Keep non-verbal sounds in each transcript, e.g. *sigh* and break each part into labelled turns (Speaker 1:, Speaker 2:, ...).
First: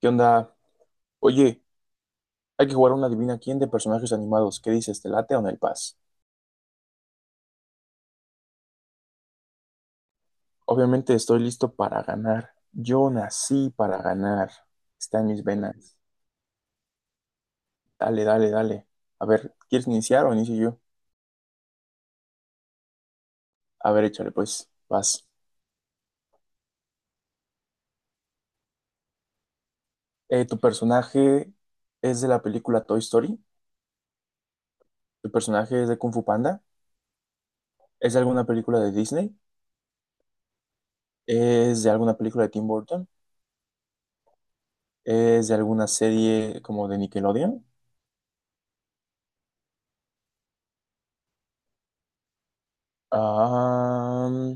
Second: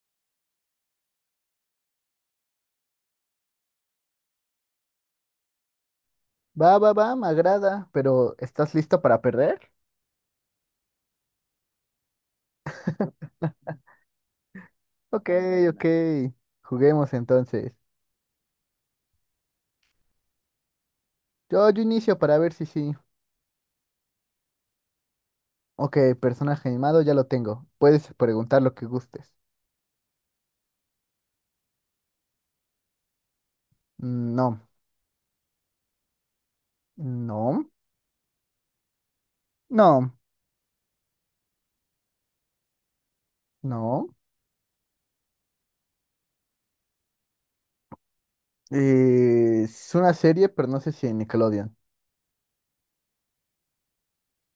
Speaker 1: ¿Qué onda? Oye, hay que jugar a una Adivina quién de personajes animados. ¿Qué dices? ¿Te late o en el paz?
Speaker 2: Va, va, va, me agrada, pero ¿estás lista para perder?
Speaker 1: Obviamente estoy listo para ganar. Yo nací para ganar. Está en
Speaker 2: Ok,
Speaker 1: mis
Speaker 2: ok,
Speaker 1: venas.
Speaker 2: juguemos entonces.
Speaker 1: Dale, dale, dale. A ver, ¿quieres iniciar o inicio yo?
Speaker 2: Yo inicio para ver si sí.
Speaker 1: A ver, échale, pues. Vas.
Speaker 2: Ok, personaje animado ya lo tengo. Puedes preguntar lo que gustes.
Speaker 1: ¿Tu personaje es de la película Toy Story?
Speaker 2: Mm, no,
Speaker 1: ¿Tu personaje es de Kung Fu Panda?
Speaker 2: no,
Speaker 1: ¿Es de alguna película de Disney?
Speaker 2: no,
Speaker 1: ¿Es de alguna película de Tim Burton?
Speaker 2: no.
Speaker 1: ¿Es de alguna serie como de Nickelodeon?
Speaker 2: Es una serie, pero no sé si en Nickelodeon.
Speaker 1: Ah.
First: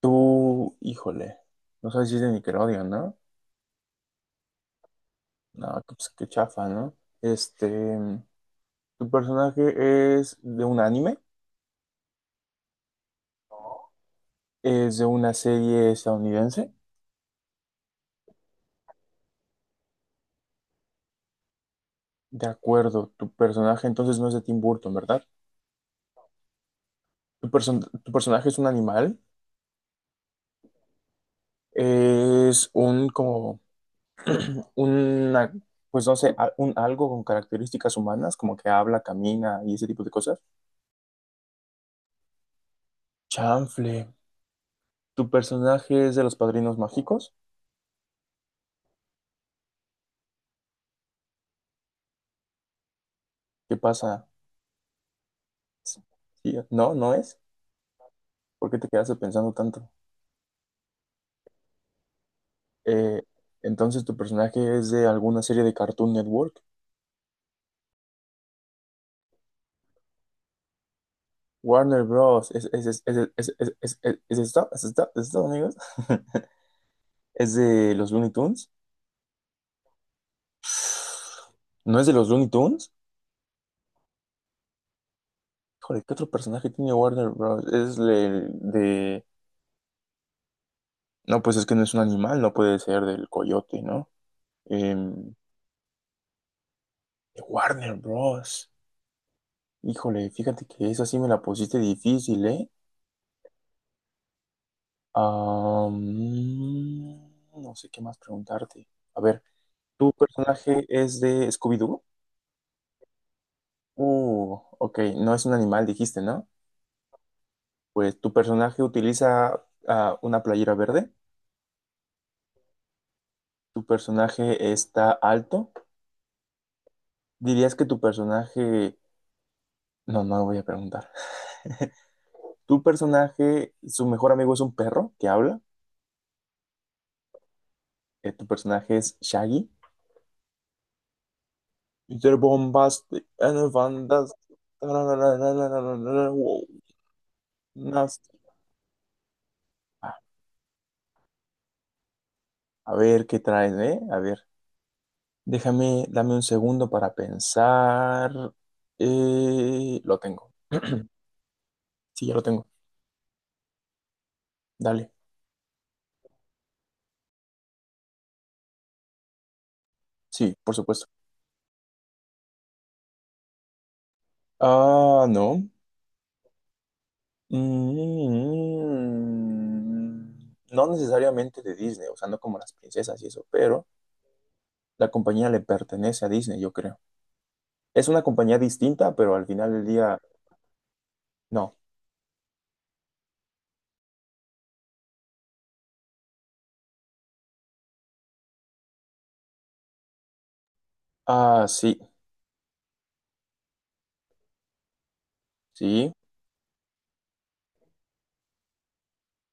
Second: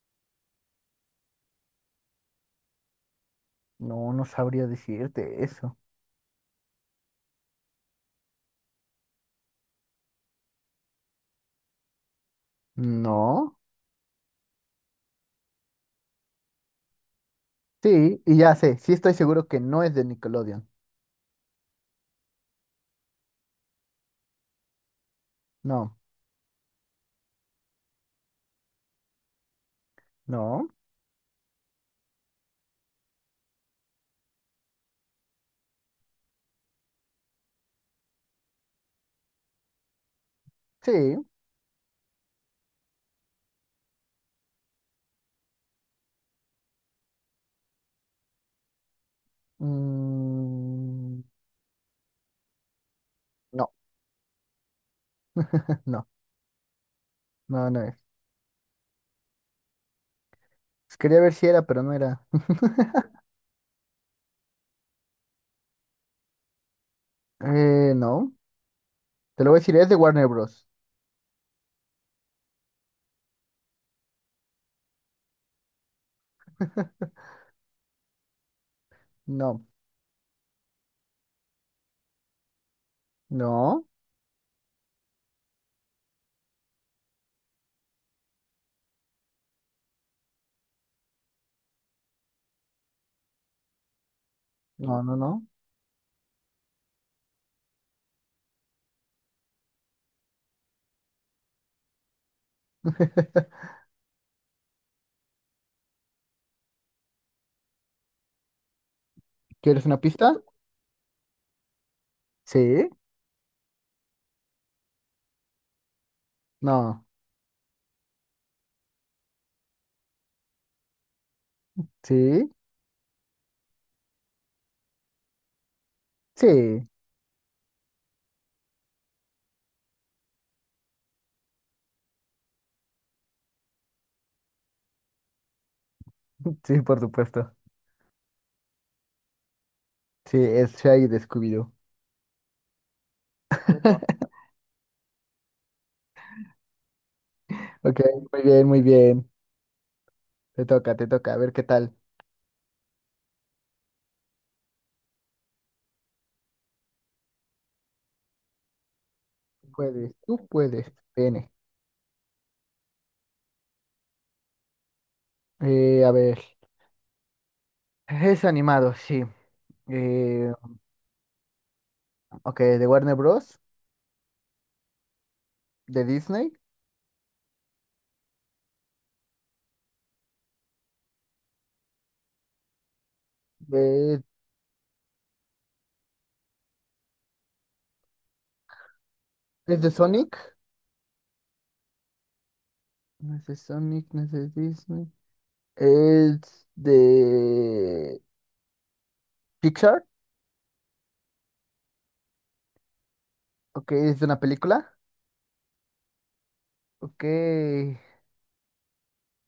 Speaker 1: Tú, híjole, no sabes si es de Nickelodeon, ¿no?
Speaker 2: No, no sabría decirte eso.
Speaker 1: No, pues qué chafa, ¿no? Este, Tu personaje es de un anime,
Speaker 2: No,
Speaker 1: es de una serie estadounidense.
Speaker 2: sí, y ya sé, sí estoy seguro que no es de Nickelodeon.
Speaker 1: De acuerdo, tu personaje entonces no es de Tim Burton, ¿verdad?
Speaker 2: No,
Speaker 1: Tu personaje es un animal,
Speaker 2: no,
Speaker 1: es un como, *clears throat* una, pues no sé, un algo con características humanas, como que habla, camina y ese tipo de cosas.
Speaker 2: sí,
Speaker 1: Chanfle, tu personaje es de los Padrinos Mágicos.
Speaker 2: mm, no,
Speaker 1: ¿Qué pasa?
Speaker 2: *laughs* no.
Speaker 1: Sí, no, no es.
Speaker 2: No, no es.
Speaker 1: ¿Por qué te quedaste pensando tanto?
Speaker 2: Quería ver si era, pero no era. *laughs*
Speaker 1: Eh, entonces tu personaje es de alguna serie de Cartoon Network.
Speaker 2: No. Te lo voy a decir, es de Warner Bros.
Speaker 1: Warner Bros. ¿Es es esto? ¿Es esto? ¿Es esto, amigos? *laughs* ¿Es de los Looney Tunes?
Speaker 2: No.
Speaker 1: ¿No es de los Looney Tunes?
Speaker 2: No.
Speaker 1: Híjole, ¿qué otro personaje tiene Warner Bros.? Es de. No, pues es que no es un animal, no puede ser del coyote, ¿no?
Speaker 2: No, no,
Speaker 1: Em,
Speaker 2: no.
Speaker 1: de Warner Bros. Híjole, fíjate que esa sí me la pusiste difícil, ¿eh?
Speaker 2: *laughs*
Speaker 1: Am, no sé qué más preguntarte. A ver,
Speaker 2: ¿Quieres una
Speaker 1: ¿tu
Speaker 2: pista?
Speaker 1: personaje es de Scooby-Doo?
Speaker 2: Sí.
Speaker 1: Ok, no es un animal, dijiste, ¿no?
Speaker 2: No.
Speaker 1: Pues tu personaje utiliza una playera verde.
Speaker 2: Sí.
Speaker 1: Tu personaje está alto.
Speaker 2: Sí.
Speaker 1: Dirías que tu personaje. No, no lo voy a preguntar. *laughs* Tu personaje, su mejor amigo es un perro que habla.
Speaker 2: *laughs* Sí, por supuesto.
Speaker 1: Tu personaje es Shaggy.
Speaker 2: Sí, es Shaggy de Scooby-Doo.
Speaker 1: Mr. Bombastic and
Speaker 2: *laughs*
Speaker 1: Fantastic. Wow,
Speaker 2: Ok,
Speaker 1: nasty.
Speaker 2: muy bien, muy bien. Te toca, te toca. A ver qué tal.
Speaker 1: A ver qué traes, ¿eh? A ver, déjame, dame un segundo para pensar.
Speaker 2: Tú puedes,
Speaker 1: Lo
Speaker 2: tú
Speaker 1: tengo.
Speaker 2: puedes.
Speaker 1: *clears throat*
Speaker 2: Viene.
Speaker 1: Sí, ya lo tengo. Dale.
Speaker 2: A ver. Es animado, sí. Eh,
Speaker 1: Sí, por supuesto.
Speaker 2: ok, de Warner Bros.
Speaker 1: Ah, no.
Speaker 2: De Disney.
Speaker 1: Mm, no necesariamente de Disney, o sea, no como las princesas y eso, pero
Speaker 2: De,
Speaker 1: la compañía le pertenece a Disney, yo creo. Es una compañía distinta, pero al final
Speaker 2: es
Speaker 1: del
Speaker 2: de
Speaker 1: día,
Speaker 2: Sonic.
Speaker 1: no.
Speaker 2: No es de Sonic, no es de Disney. Es de Pixar.
Speaker 1: Ah, sí,
Speaker 2: Ok, es de una película.
Speaker 1: sí.
Speaker 2: Ok,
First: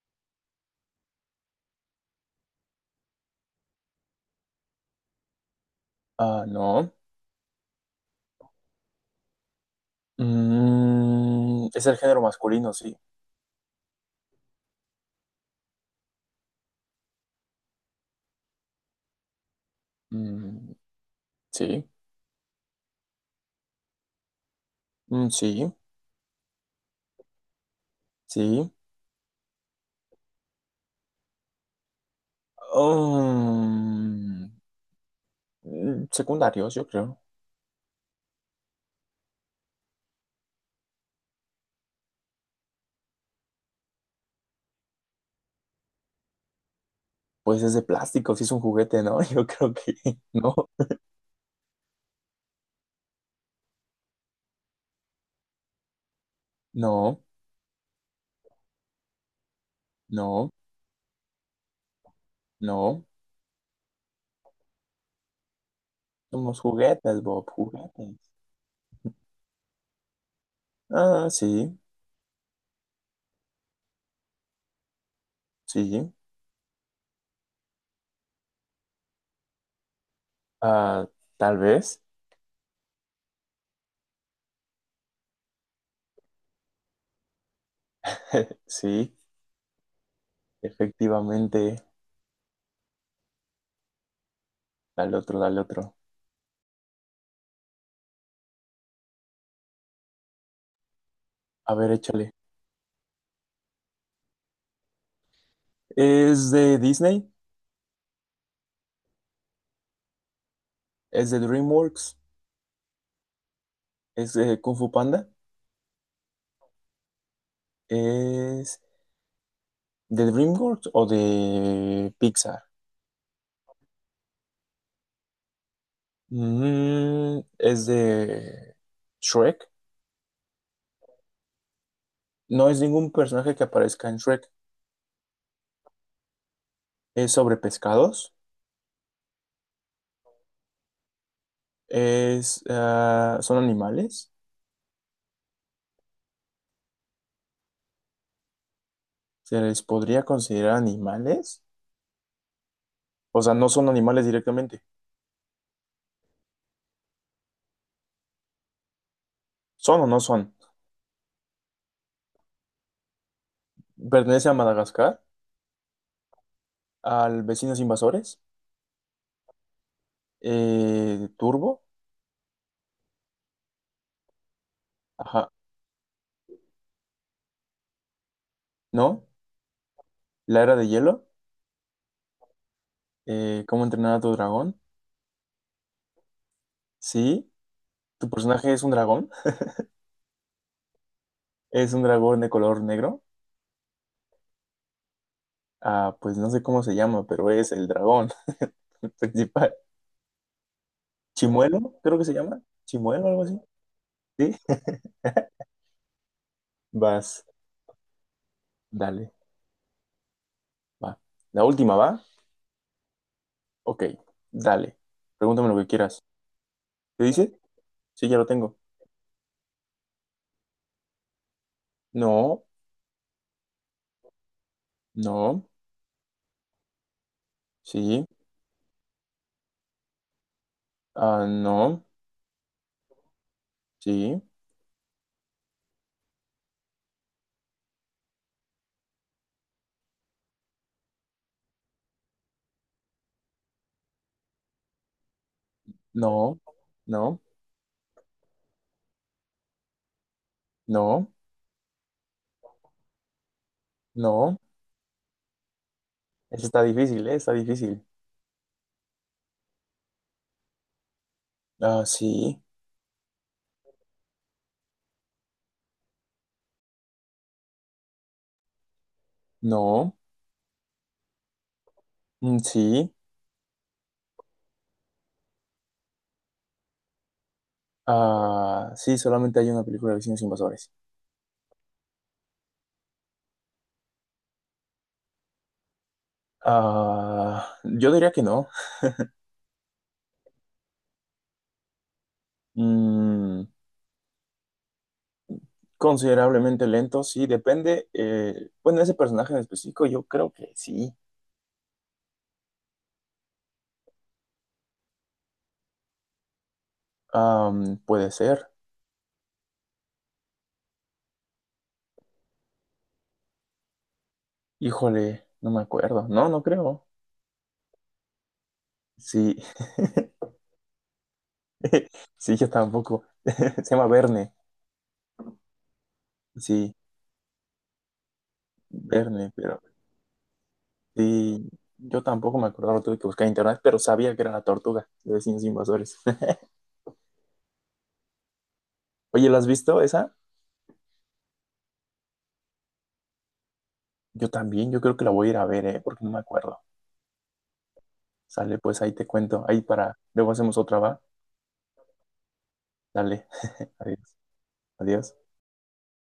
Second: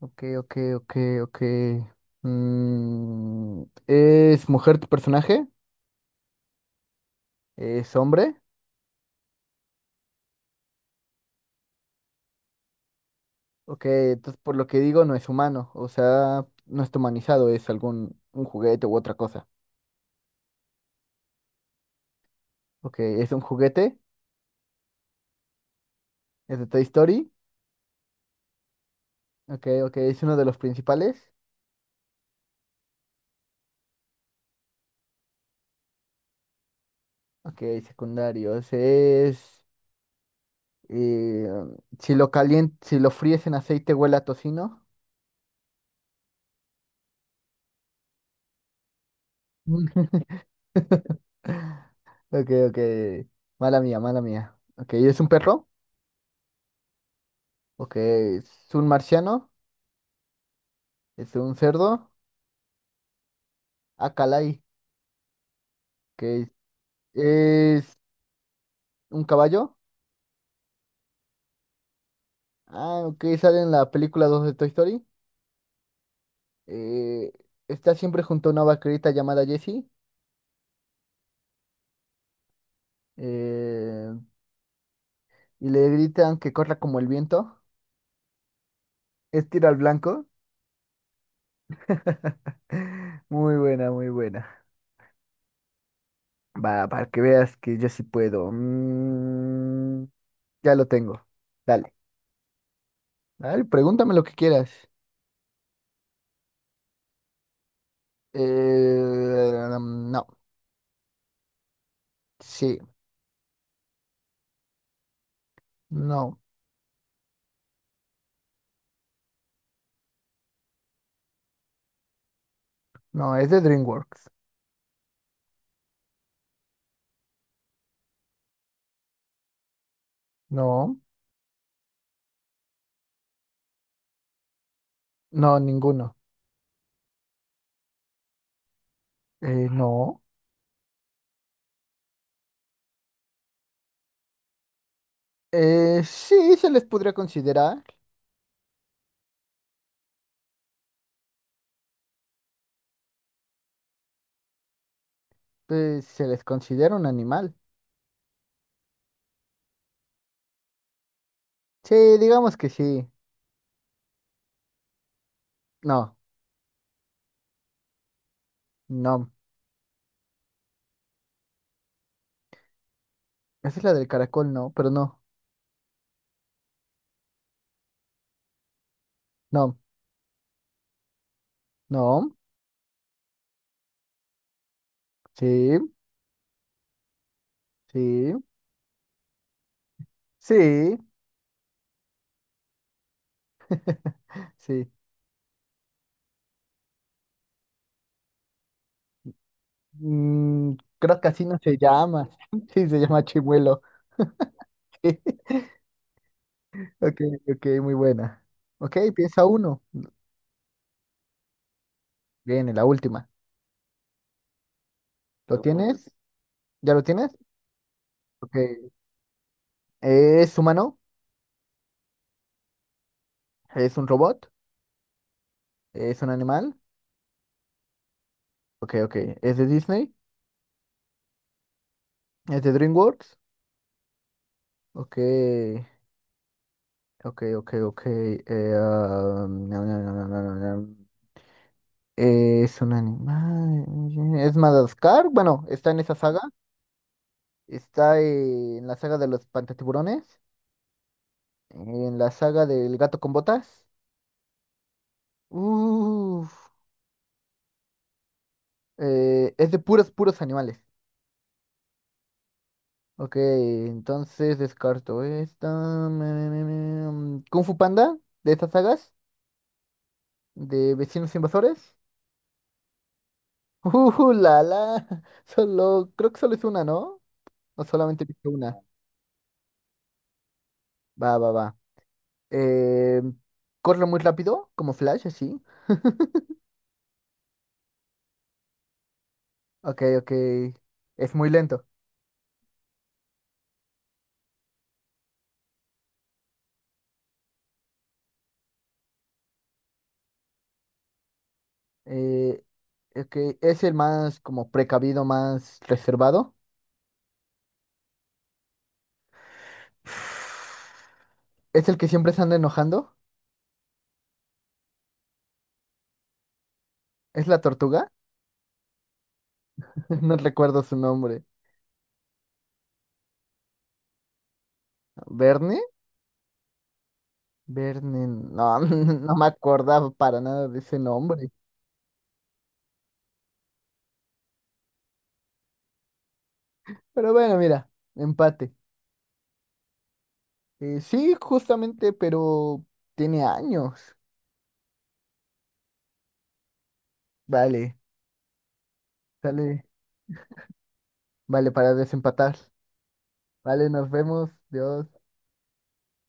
Speaker 2: ok, ok, ok, ok. Mm, ¿Es mujer tu personaje?
Speaker 1: Ah, no.
Speaker 2: ¿Es hombre?
Speaker 1: Es el género masculino, sí.
Speaker 2: Ok, entonces por lo que digo no es humano. O sea, no está humanizado, es algún un juguete u otra cosa.
Speaker 1: Mm, sí,
Speaker 2: Ok, es un juguete.
Speaker 1: mm, sí,
Speaker 2: Es de Toy Story.
Speaker 1: sí.
Speaker 2: Ok, ok, es uno de los principales.
Speaker 1: Um, Secundarios, yo creo.
Speaker 2: Ok, secundarios. Es. Y si lo fríes en aceite huele a tocino.
Speaker 1: Pues es de plástico, si es un juguete, ¿no? *laughs* Yo creo que *laughs*
Speaker 2: *laughs*
Speaker 1: no,
Speaker 2: Ok, ok. Mala mía, mala mía. Ok, ¿es un perro?
Speaker 1: no,
Speaker 2: Ok, ¿es un marciano?
Speaker 1: no,
Speaker 2: ¿Es un cerdo?
Speaker 1: no.
Speaker 2: Ah, calay. Ok,
Speaker 1: Somos juguetes, Bob,
Speaker 2: ¿es
Speaker 1: juguetes.
Speaker 2: un caballo?
Speaker 1: Ah, sí,
Speaker 2: Ah, ok, sale en la película 2 de Toy Story.
Speaker 1: sí.
Speaker 2: Eh, Está siempre junto a una vaquerita llamada Jessie.
Speaker 1: Ah, tal vez.
Speaker 2: eh, y le gritan que corra como el viento.
Speaker 1: *laughs* Sí,
Speaker 2: Es tiro al blanco.
Speaker 1: efectivamente.
Speaker 2: *laughs* Muy buena, muy buena.
Speaker 1: Dale otro, dale otro.
Speaker 2: Va, para que veas que yo sí puedo. Ya lo tengo.
Speaker 1: A ver,
Speaker 2: Dale.
Speaker 1: échale.
Speaker 2: Dale, pregúntame lo que quieras.
Speaker 1: ¿Es de Disney?
Speaker 2: No.
Speaker 1: ¿Es de DreamWorks?
Speaker 2: Sí.
Speaker 1: ¿Es de Kung Fu Panda?
Speaker 2: No.
Speaker 1: ¿Es ¿De DreamWorks o de Pixar?
Speaker 2: No, es de DreamWorks.
Speaker 1: Es de Shrek.
Speaker 2: No.
Speaker 1: No es ningún personaje que aparezca en Shrek.
Speaker 2: No, ninguno.
Speaker 1: Es sobre pescados.
Speaker 2: No.
Speaker 1: Son animales.
Speaker 2: Sí, se les podría considerar.
Speaker 1: ¿Se les podría considerar animales? O sea, no son animales directamente.
Speaker 2: Se les considera un animal.
Speaker 1: ¿Son o no son?
Speaker 2: Sí, digamos que sí.
Speaker 1: Pertenece a Madagascar,
Speaker 2: No.
Speaker 1: al Vecinos Invasores,
Speaker 2: No.
Speaker 1: Turbo,
Speaker 2: Esa es la del caracol, no. Pero no.
Speaker 1: ajá, ¿no?
Speaker 2: No.
Speaker 1: La Era de Hielo,
Speaker 2: No.
Speaker 1: ¿Cómo entrenar a tu dragón?
Speaker 2: Sí.
Speaker 1: Sí, ¿tu
Speaker 2: Sí.
Speaker 1: personaje es un dragón?
Speaker 2: Sí.
Speaker 1: Es un dragón de color negro.
Speaker 2: *laughs* Sí.
Speaker 1: Ah, pues no sé cómo se llama, pero es el dragón *laughs* principal.
Speaker 2: Mm, Creo que así no se
Speaker 1: Chimuelo, creo que
Speaker 2: llama.
Speaker 1: se llama.
Speaker 2: *laughs* Sí, se llama
Speaker 1: Chimuelo, algo así.
Speaker 2: chimuelo.
Speaker 1: Sí. *laughs*
Speaker 2: *laughs* Ok,
Speaker 1: Vas,
Speaker 2: ok, muy buena. Ok,
Speaker 1: dale,
Speaker 2: piensa uno.
Speaker 1: va. La última va.
Speaker 2: Viene la última.
Speaker 1: Ok, dale.
Speaker 2: ¿Lo
Speaker 1: Pregúntame lo que
Speaker 2: tienes?
Speaker 1: quieras.
Speaker 2: ¿Ya lo
Speaker 1: ¿Te
Speaker 2: tienes?
Speaker 1: dice? Sí, ya lo
Speaker 2: Ok.
Speaker 1: tengo.
Speaker 2: ¿Es humano?
Speaker 1: No,
Speaker 2: ¿Es un robot?
Speaker 1: no,
Speaker 2: ¿Es un animal?
Speaker 1: sí,
Speaker 2: Ok, ok. ¿Es de Disney?
Speaker 1: no,
Speaker 2: ¿Es de DreamWorks?
Speaker 1: sí,
Speaker 2: Ok, ok, ok, ok. No, no, no, no, no, no, no. ¿Es un animal? ¿Es Madagascar? Bueno, ¿está en esa saga?
Speaker 1: no, no,
Speaker 2: Está en la saga de los Pantatiburones,
Speaker 1: no,
Speaker 2: en la saga del Gato con Botas.
Speaker 1: no.
Speaker 2: Uf,
Speaker 1: Eso está difícil, ¿eh? Está difícil.
Speaker 2: es de puros, puros animales.
Speaker 1: Ah, sí,
Speaker 2: Ok, entonces descarto esta. Kung Fu Panda, de estas sagas,
Speaker 1: no,
Speaker 2: de Vecinos Invasores.
Speaker 1: mm, sí,
Speaker 2: *laughs* La, la. Solo, creo que solo es una, ¿no? O solamente he visto una.
Speaker 1: ah, sí, solamente hay una película de vecinos invasores.
Speaker 2: Va, va, va. Eh, Corre muy rápido, como Flash, así. *laughs*
Speaker 1: Ah, yo diría que no.
Speaker 2: Ok, ok. Es muy lento.
Speaker 1: Mm, Considerablemente lento, sí, depende. Bueno, ese personaje en específico, yo creo que sí.
Speaker 2: Eh, es que es el más como precavido, más reservado.
Speaker 1: Puede ser.
Speaker 2: Es el que siempre se anda enojando.
Speaker 1: Híjole, no me acuerdo. No, no creo.
Speaker 2: ¿Es la tortuga?
Speaker 1: Sí.
Speaker 2: *laughs* No
Speaker 1: *laughs*
Speaker 2: recuerdo su nombre.
Speaker 1: Sí, yo tampoco. *laughs* Se llama Verne.
Speaker 2: ¿Verne?
Speaker 1: Sí,
Speaker 2: Verne, no, *laughs* no me
Speaker 1: Verne, pero
Speaker 2: acordaba para nada de ese nombre.
Speaker 1: sí. Yo tampoco me acordaba, lo tuve que buscar en internet, pero sabía que era la tortuga de vecinos invasores. *laughs*
Speaker 2: Pero bueno, mira, empate.
Speaker 1: Oye, ¿la has visto esa?
Speaker 2: Sí, justamente, pero tiene años.
Speaker 1: Yo también, yo creo que la voy a ir a ver, ¿eh? Porque no me acuerdo.
Speaker 2: Vale,
Speaker 1: Sale, pues ahí te cuento. Ahí
Speaker 2: sale,
Speaker 1: para, luego hacemos otra, ¿va?
Speaker 2: vale para desempatar.
Speaker 1: Dale.
Speaker 2: Vale,
Speaker 1: *laughs*
Speaker 2: nos
Speaker 1: Adiós.
Speaker 2: vemos. Dios.
Speaker 1: Adiós.